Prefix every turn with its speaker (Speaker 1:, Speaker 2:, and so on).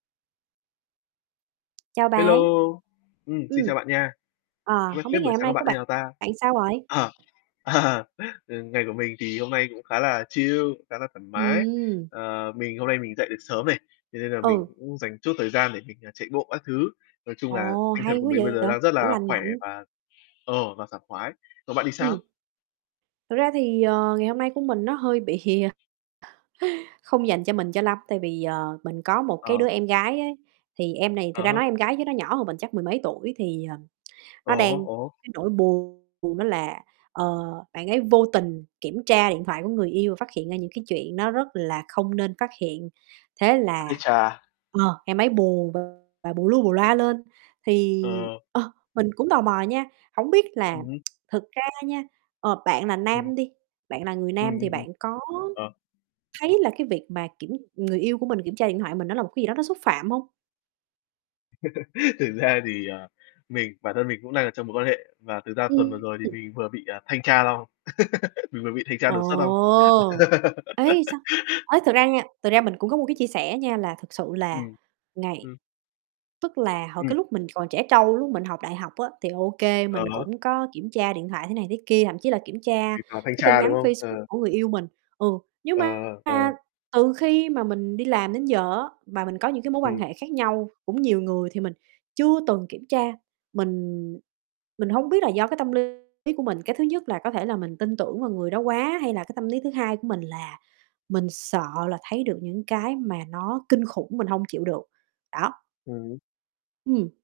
Speaker 1: Chào
Speaker 2: Hello,
Speaker 1: bạn.
Speaker 2: ừm, xin
Speaker 1: Ừm.
Speaker 2: chào bạn nha.
Speaker 1: Ờ,
Speaker 2: Ơ,
Speaker 1: hổng
Speaker 2: thế
Speaker 1: biết
Speaker 2: buổi
Speaker 1: ngày hôm
Speaker 2: sáng của
Speaker 1: nay
Speaker 2: bạn
Speaker 1: của
Speaker 2: như
Speaker 1: bạn
Speaker 2: nào ta?
Speaker 1: sao rồi?
Speaker 2: À, ừm, ngày của mình thì hôm nay cũng khá là chill, khá là thoải mái.
Speaker 1: Ừm.
Speaker 2: Ờ, mình hôm nay mình dậy được sớm này, thế nên là mình
Speaker 1: Ừ.
Speaker 2: cũng dành chút thời gian để mình, à, chạy bộ các thứ, nói chung là
Speaker 1: Ồ,
Speaker 2: tinh thần
Speaker 1: hay
Speaker 2: của
Speaker 1: quá
Speaker 2: mình bây
Speaker 1: vậy,
Speaker 2: giờ đang rất
Speaker 1: kiểu,
Speaker 2: là
Speaker 1: lành
Speaker 2: khỏe
Speaker 1: mạnh.
Speaker 2: và, ờ, và sảng khoái, còn bạn thì sao?
Speaker 1: Ừm. Thật ra thì, ờ, ngày hôm nay của mình nó hơi bị hìa không dành cho mình cho lắm, tại vì, ờ, mình có một cái
Speaker 2: Ờ.
Speaker 1: đứa em gái á, thì em này
Speaker 2: À
Speaker 1: thực ra
Speaker 2: há.
Speaker 1: nói em gái chứ nó nhỏ hơn mình chắc mười mấy tuổi, thì, ờ,
Speaker 2: Ờ
Speaker 1: nó
Speaker 2: há,
Speaker 1: đang
Speaker 2: ồ hố.
Speaker 1: cái nỗi buồn đó là, ờ, bạn ấy vô tình kiểm tra điện thoại của người yêu và phát hiện ra những cái chuyện nó rất là không nên phát hiện. Thế là
Speaker 2: Ái chà.
Speaker 1: ờ, em ấy buồn và bù lu bù loa lên, thì
Speaker 2: Ờ.
Speaker 1: ờ, mình cũng tò mò nha, hổng biết là
Speaker 2: Ừm hứm.
Speaker 1: thực ra nha, ờ, bạn là
Speaker 2: Ừm.
Speaker 1: nam đi, bạn là người
Speaker 2: Ừm,
Speaker 1: nam thì
Speaker 2: ừm, ừm.
Speaker 1: bạn có
Speaker 2: Ờ.
Speaker 1: thấy là cái việc mà kiểm người yêu của mình kiểm tra điện thoại của mình nó là một cái gì đó nó xúc phạm hông?
Speaker 2: Thực ra thì, ờ, mình bản thân mình cũng đang ở trong mối quan hệ và thực ra tuần vừa rồi thì
Speaker 1: Ừm.
Speaker 2: mình vừa bị, ờ, thanh tra xong. Mình vừa bị thanh tra đột xuất xong.
Speaker 1: Ồ! Ấy, sao? Ấy, thật ra nha, thực ra mình cũng có một cái chia sẻ nha, là thực sự là
Speaker 2: Ừm,
Speaker 1: ngày
Speaker 2: ừm.
Speaker 1: tức là hồi
Speaker 2: Ừm.
Speaker 1: cái lúc mình còn trẻ trâu, lúc mình học đại học á, thì OK,
Speaker 2: Ờ
Speaker 1: mình
Speaker 2: há.
Speaker 1: cũng có kiểm tra điện thoại thế này thế kia, thậm chí là kiểm tra
Speaker 2: Tùy vào thanh
Speaker 1: cái tin
Speaker 2: tra, đúng
Speaker 1: nhắn
Speaker 2: không?
Speaker 1: Facebook
Speaker 2: Ờ.
Speaker 1: của người yêu mình. Ừ, nhưng
Speaker 2: Ờ,
Speaker 1: mà
Speaker 2: ờ, ờ.
Speaker 1: từ khi mà mình đi làm đến giờ á, mà mình có những cái mối quan
Speaker 2: Ừm.
Speaker 1: hệ khác nhau, cũng nhiều người thì mình chưa từng kiểm tra. Mình mình hông biết là do cái tâm lý của mình, cái thứ nhất là có thể là mình tin tưởng vào người đó quá, hay là cái tâm lý thứ hai của mình là mình sợ là thấy được những cái mà nó kinh khủng, mình hông chịu được, đó.
Speaker 2: Ừm hứm.
Speaker 1: Ừm.